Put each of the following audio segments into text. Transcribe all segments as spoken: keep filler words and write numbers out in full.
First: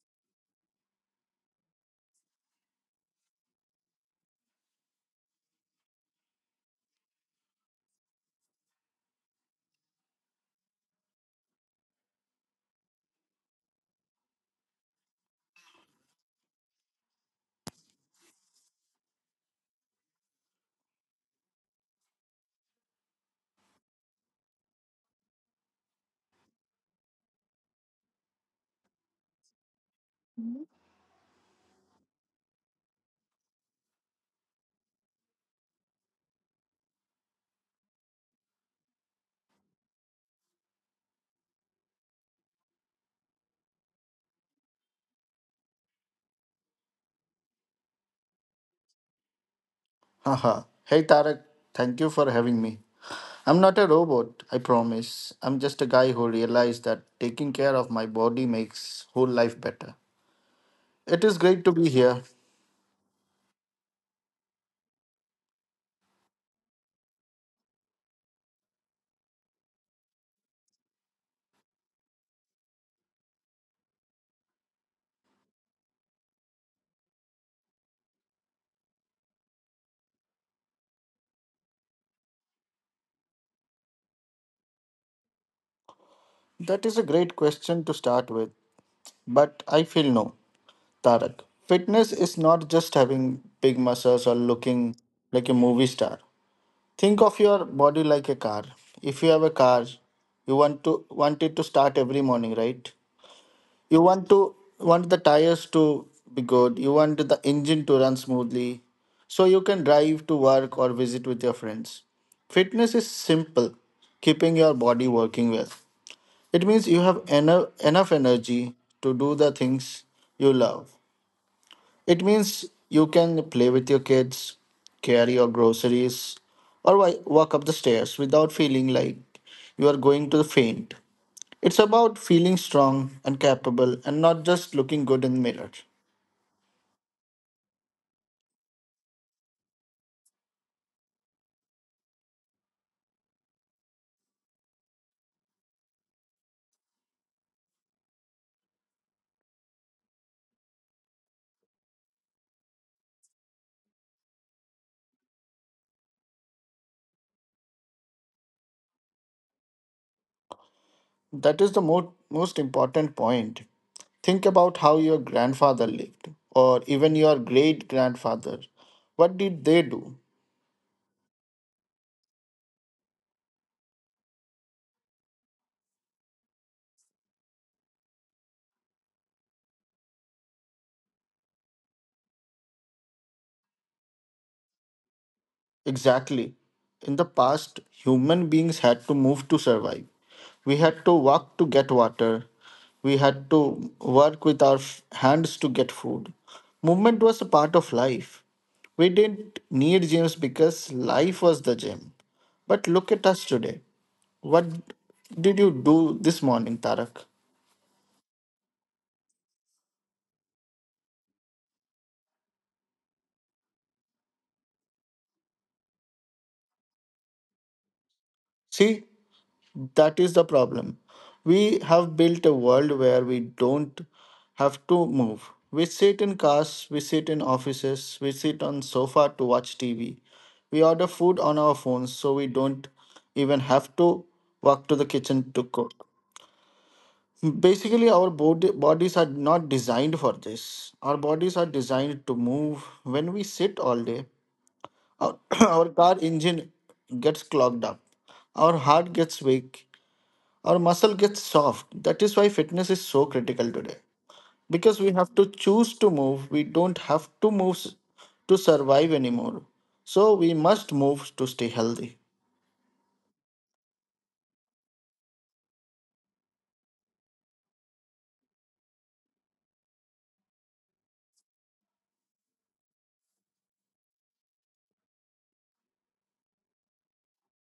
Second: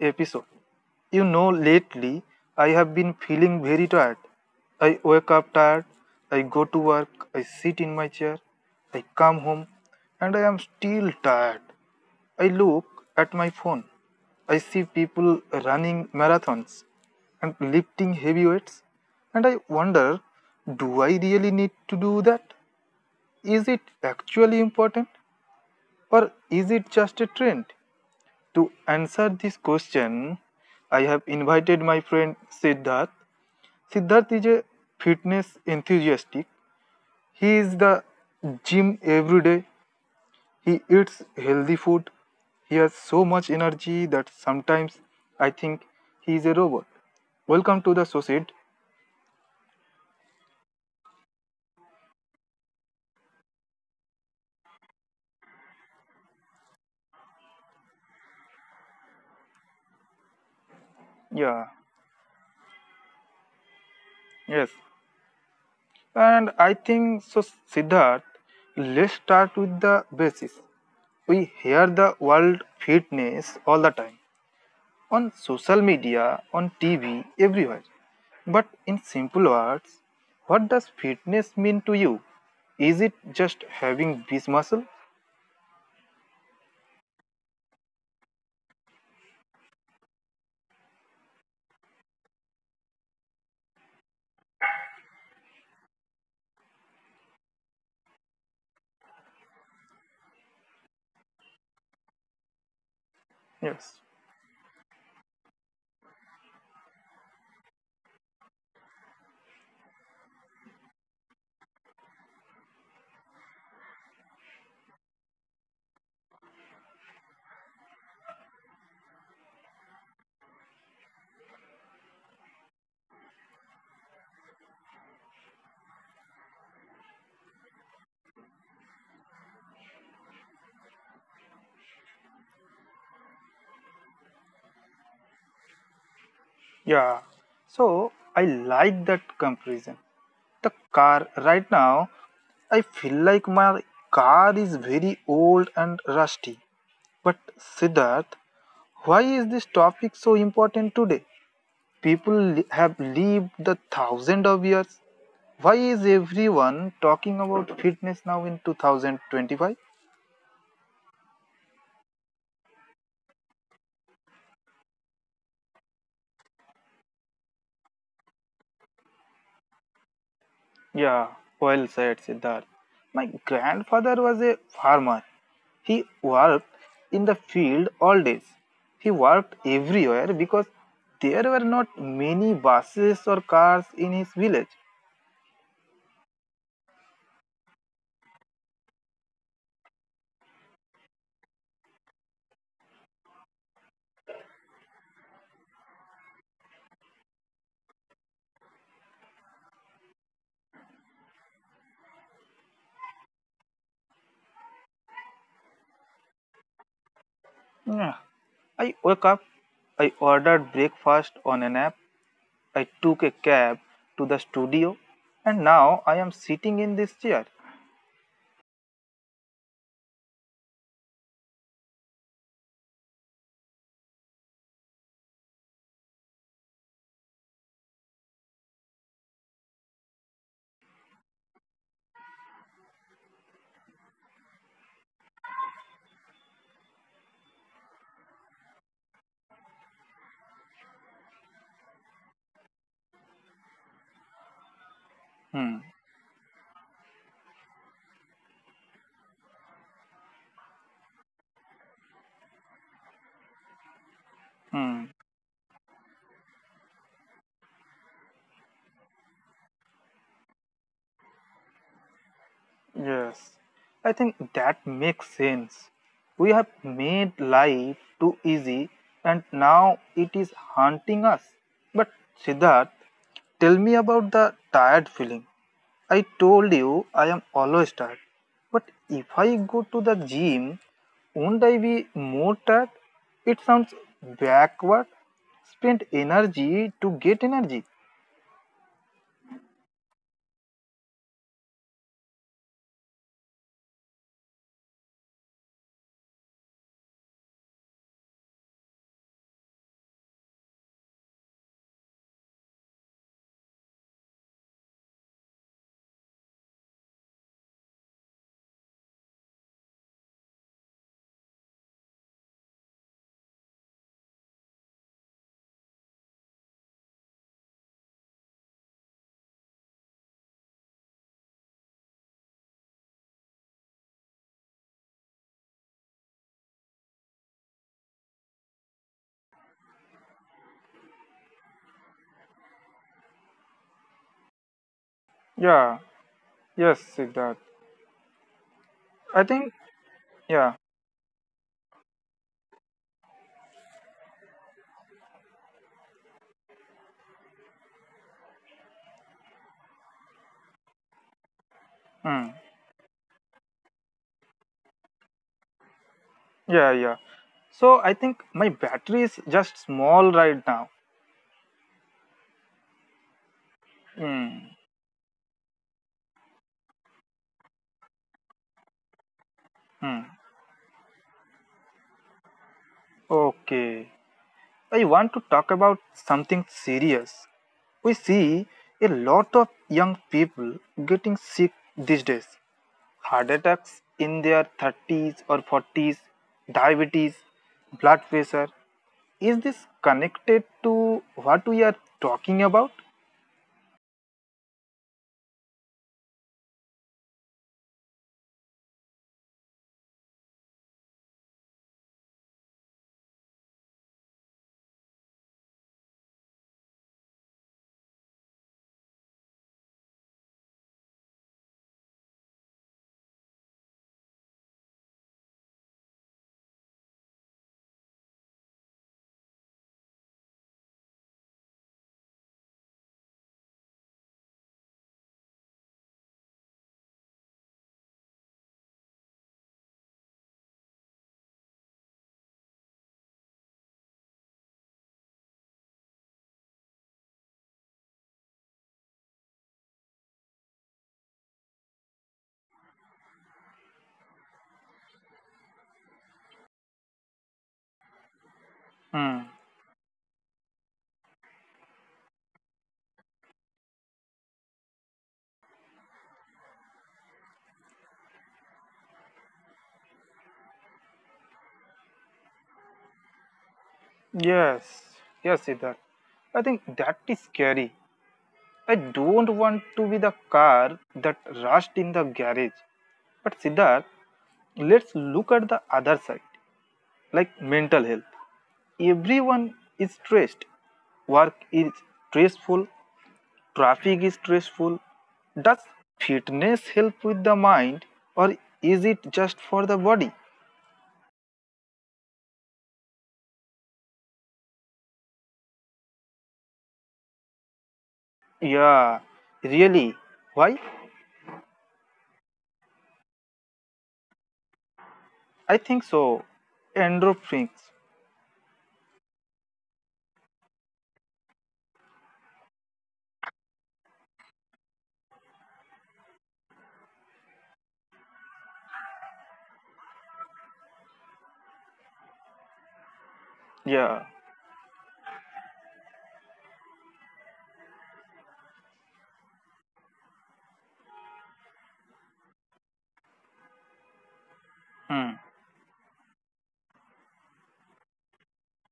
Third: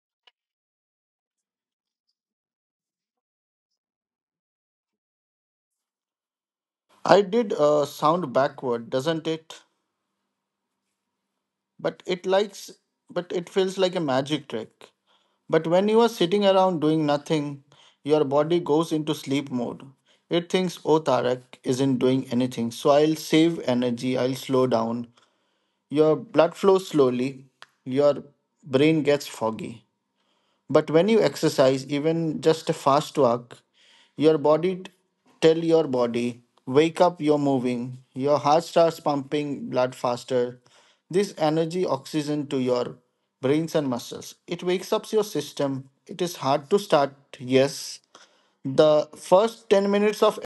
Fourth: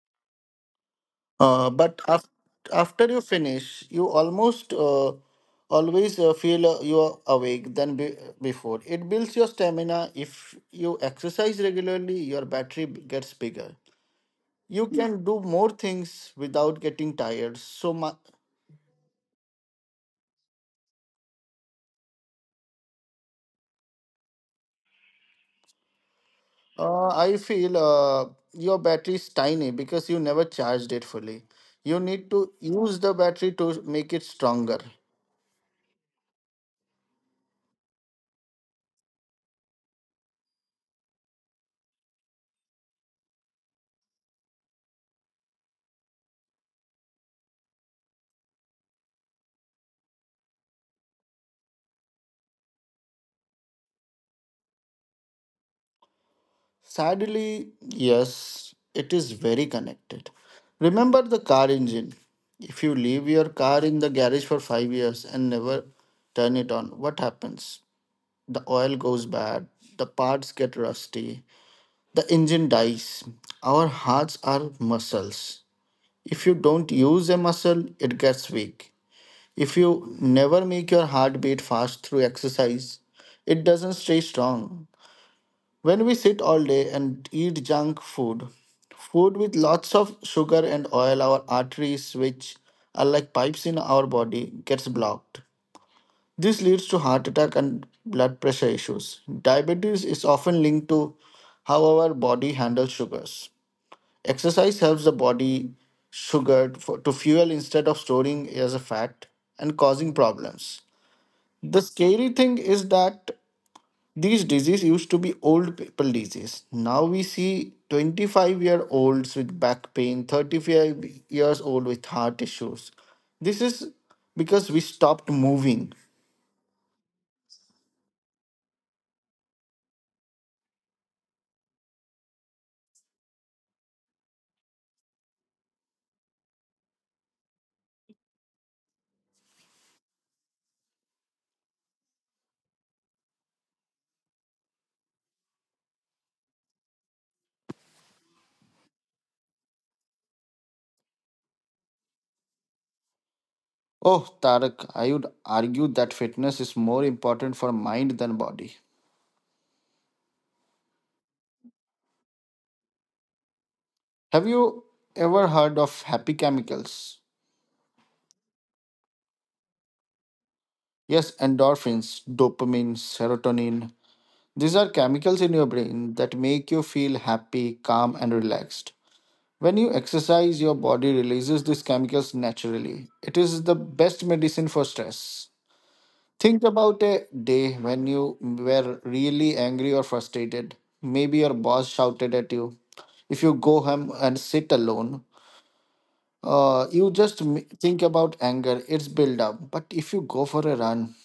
episode. You know, lately I have been feeling very tired. I wake up tired, I go to work, I sit in my chair, I come home, and I am still tired. I look at my phone. I see people running marathons and lifting heavy weights, and I wonder, do I really need to do that? Is it actually important or is it just a trend? To answer this question, I have invited my friend Siddharth. Siddharth is a fitness enthusiast. He is the gym every day. He eats healthy food. He has so much energy that sometimes I think he is a robot. Welcome to the Socied. Haha. Hey Tarek, thank you for having me. I'm not a robot, I promise. I'm just a guy who realized that taking care of my body makes whole life better. It is great Yeah, to be here. yes. And I think so, Siddharth, let's start with the basis. We hear the word fitness all the time on social media, on T V, everywhere. But in simple words, what does fitness mean to you? Is it just having this muscle? That is a great question to start with, but I feel no, Tarak, fitness is not just having big muscles or looking like a movie star. Think of your body like a car. If you have a car, you want to want it to start every morning, right? You Yes. want to want the tires to be good. You want the engine to run smoothly, so you can drive to work or visit with your friends. Fitness is simple, keeping your body working well. It means you have eno- enough energy to do the things you love. It means you can play with your kids, carry your groceries, or wi- walk up the stairs without feeling like you are going to faint. It's about feeling strong and capable and not just looking good in the mirror. Yeah. So I like that comparison. The car right now, I feel like my car is very old and rusty. But Siddharth, why is this topic so important today? People li- have lived the thousand of years. Why is everyone talking about fitness now in two thousand twenty-five? That is the mo- most important point. Think about how your grandfather lived, or even your great grandfather. What did they do? Yeah, well said, Siddharth. My grandfather was a farmer. He worked in the field all days. He worked everywhere because there were not many buses or cars in his village. Exactly. In the past, human beings had to move to survive. We had to walk to get water. We had to work with our f- hands to get food. Movement was a part of life. We didn't need gyms because life was the gym. But look at us today. What did you do this morning, Tarak? Yeah. I woke up, I ordered breakfast on an app, I took a cab to the studio, and now I am sitting in this chair. See, that is the problem. We have built a world where we don't have to move. We sit in cars, we sit in offices, we sit on sofa to watch T V. We order food on our phones so we don't even have to walk to the kitchen to cook. Basically, our body, bodies are not designed for this. Our bodies are designed to move. When we sit all day, our, Hmm. our car engine gets clogged up. Our heart gets weak our muscle gets soft. That is why fitness is so critical today. Because Hmm. we have to choose to move, we don't have to move s- to survive anymore. So we must move to stay healthy. Yes. I think that makes sense. We have made life too easy and now it is haunting us. But Siddharth, tell me about the tired feeling. I told you I am always tired. But if I go to the gym, won't I be more tired? It sounds backward. Spend energy to get energy. I did uh, sound backward, doesn't it? But it likes, but it feels like a magic trick. But when you are sitting around doing nothing, your body goes into sleep mode. It thinks, oh, Tarak isn't doing anything, so I'll save energy, I'll slow down. Your blood flows slowly, your brain gets foggy. But when you exercise, even just a fast walk, your body t- tell your body, wake up, you're moving. Your heart starts pumping blood faster. This energy oxygen to your brains and muscles. It wakes up your system. It is hard to start, yes. The first ten minutes of Yeah, yes, Siddharth. Uh, I think, but af- yeah, after you finish, you almost uh, always uh, feel uh, you are awake than be- before. It builds your stamina. If you exercise regularly, your battery b- gets bigger. mm, You, yeah, can do more things without getting tired. So my, yeah, yeah. So I think my battery is just small right now. Hmm. uh, I feel uh, your battery is tiny because you never charged it fully. You need Hmm. to use the battery to make it stronger. Okay. I want to talk about something serious. We see a lot of young people getting sick these days. Heart attacks in their thirties or forties, diabetes, blood pressure. Is this connected to what we are talking about? Sadly, yes, it is very connected. Remember the car engine. If you leave your car in the garage for five years and never turn it on, what happens? The oil goes bad, the parts get rusty, the engine dies. Our hearts are muscles. If you don't use a muscle, it gets weak. If you never make your heart beat fast through exercise, it doesn't stay strong. When we sit all day and eat junk food, food with lots of sugar and oil, our arteries, which are like pipes in our body, gets blocked. This leads to heart attack and blood pressure issues. Diabetes is often linked to how our body handles sugars. Exercise helps the body sugar for, to fuel instead of storing as a fat and causing problems. Hmm. The scary thing is that these disease used to be old people disease. Now we see twenty-five-year-olds with back pain, thirty-five years old with heart issues. This is because we stopped moving. Yes, yes, Siddharth. I think that is scary. I don't want to be the car that rushed in the garage. But Siddharth, let's look at the other side, like mental health. Everyone is stressed. Work is stressful. Traffic is stressful. Does fitness help with the mind or is it just for the body? Oh, Tarak, I would argue that fitness is more important for mind than body. Yeah, really. Why? Have you ever heard of happy chemicals? I think so. Endorphins. Yes, endorphins, dopamine, serotonin. These are chemicals in your brain that make you feel happy, calm, and relaxed. When you exercise, your body releases these chemicals naturally. It is the best medicine for stress. Yeah. Think about a day when you were really angry or frustrated. Maybe your boss shouted at you. If you go home and sit alone, uh, you just Hmm. m- think about anger, it's build up. But if you go for a run,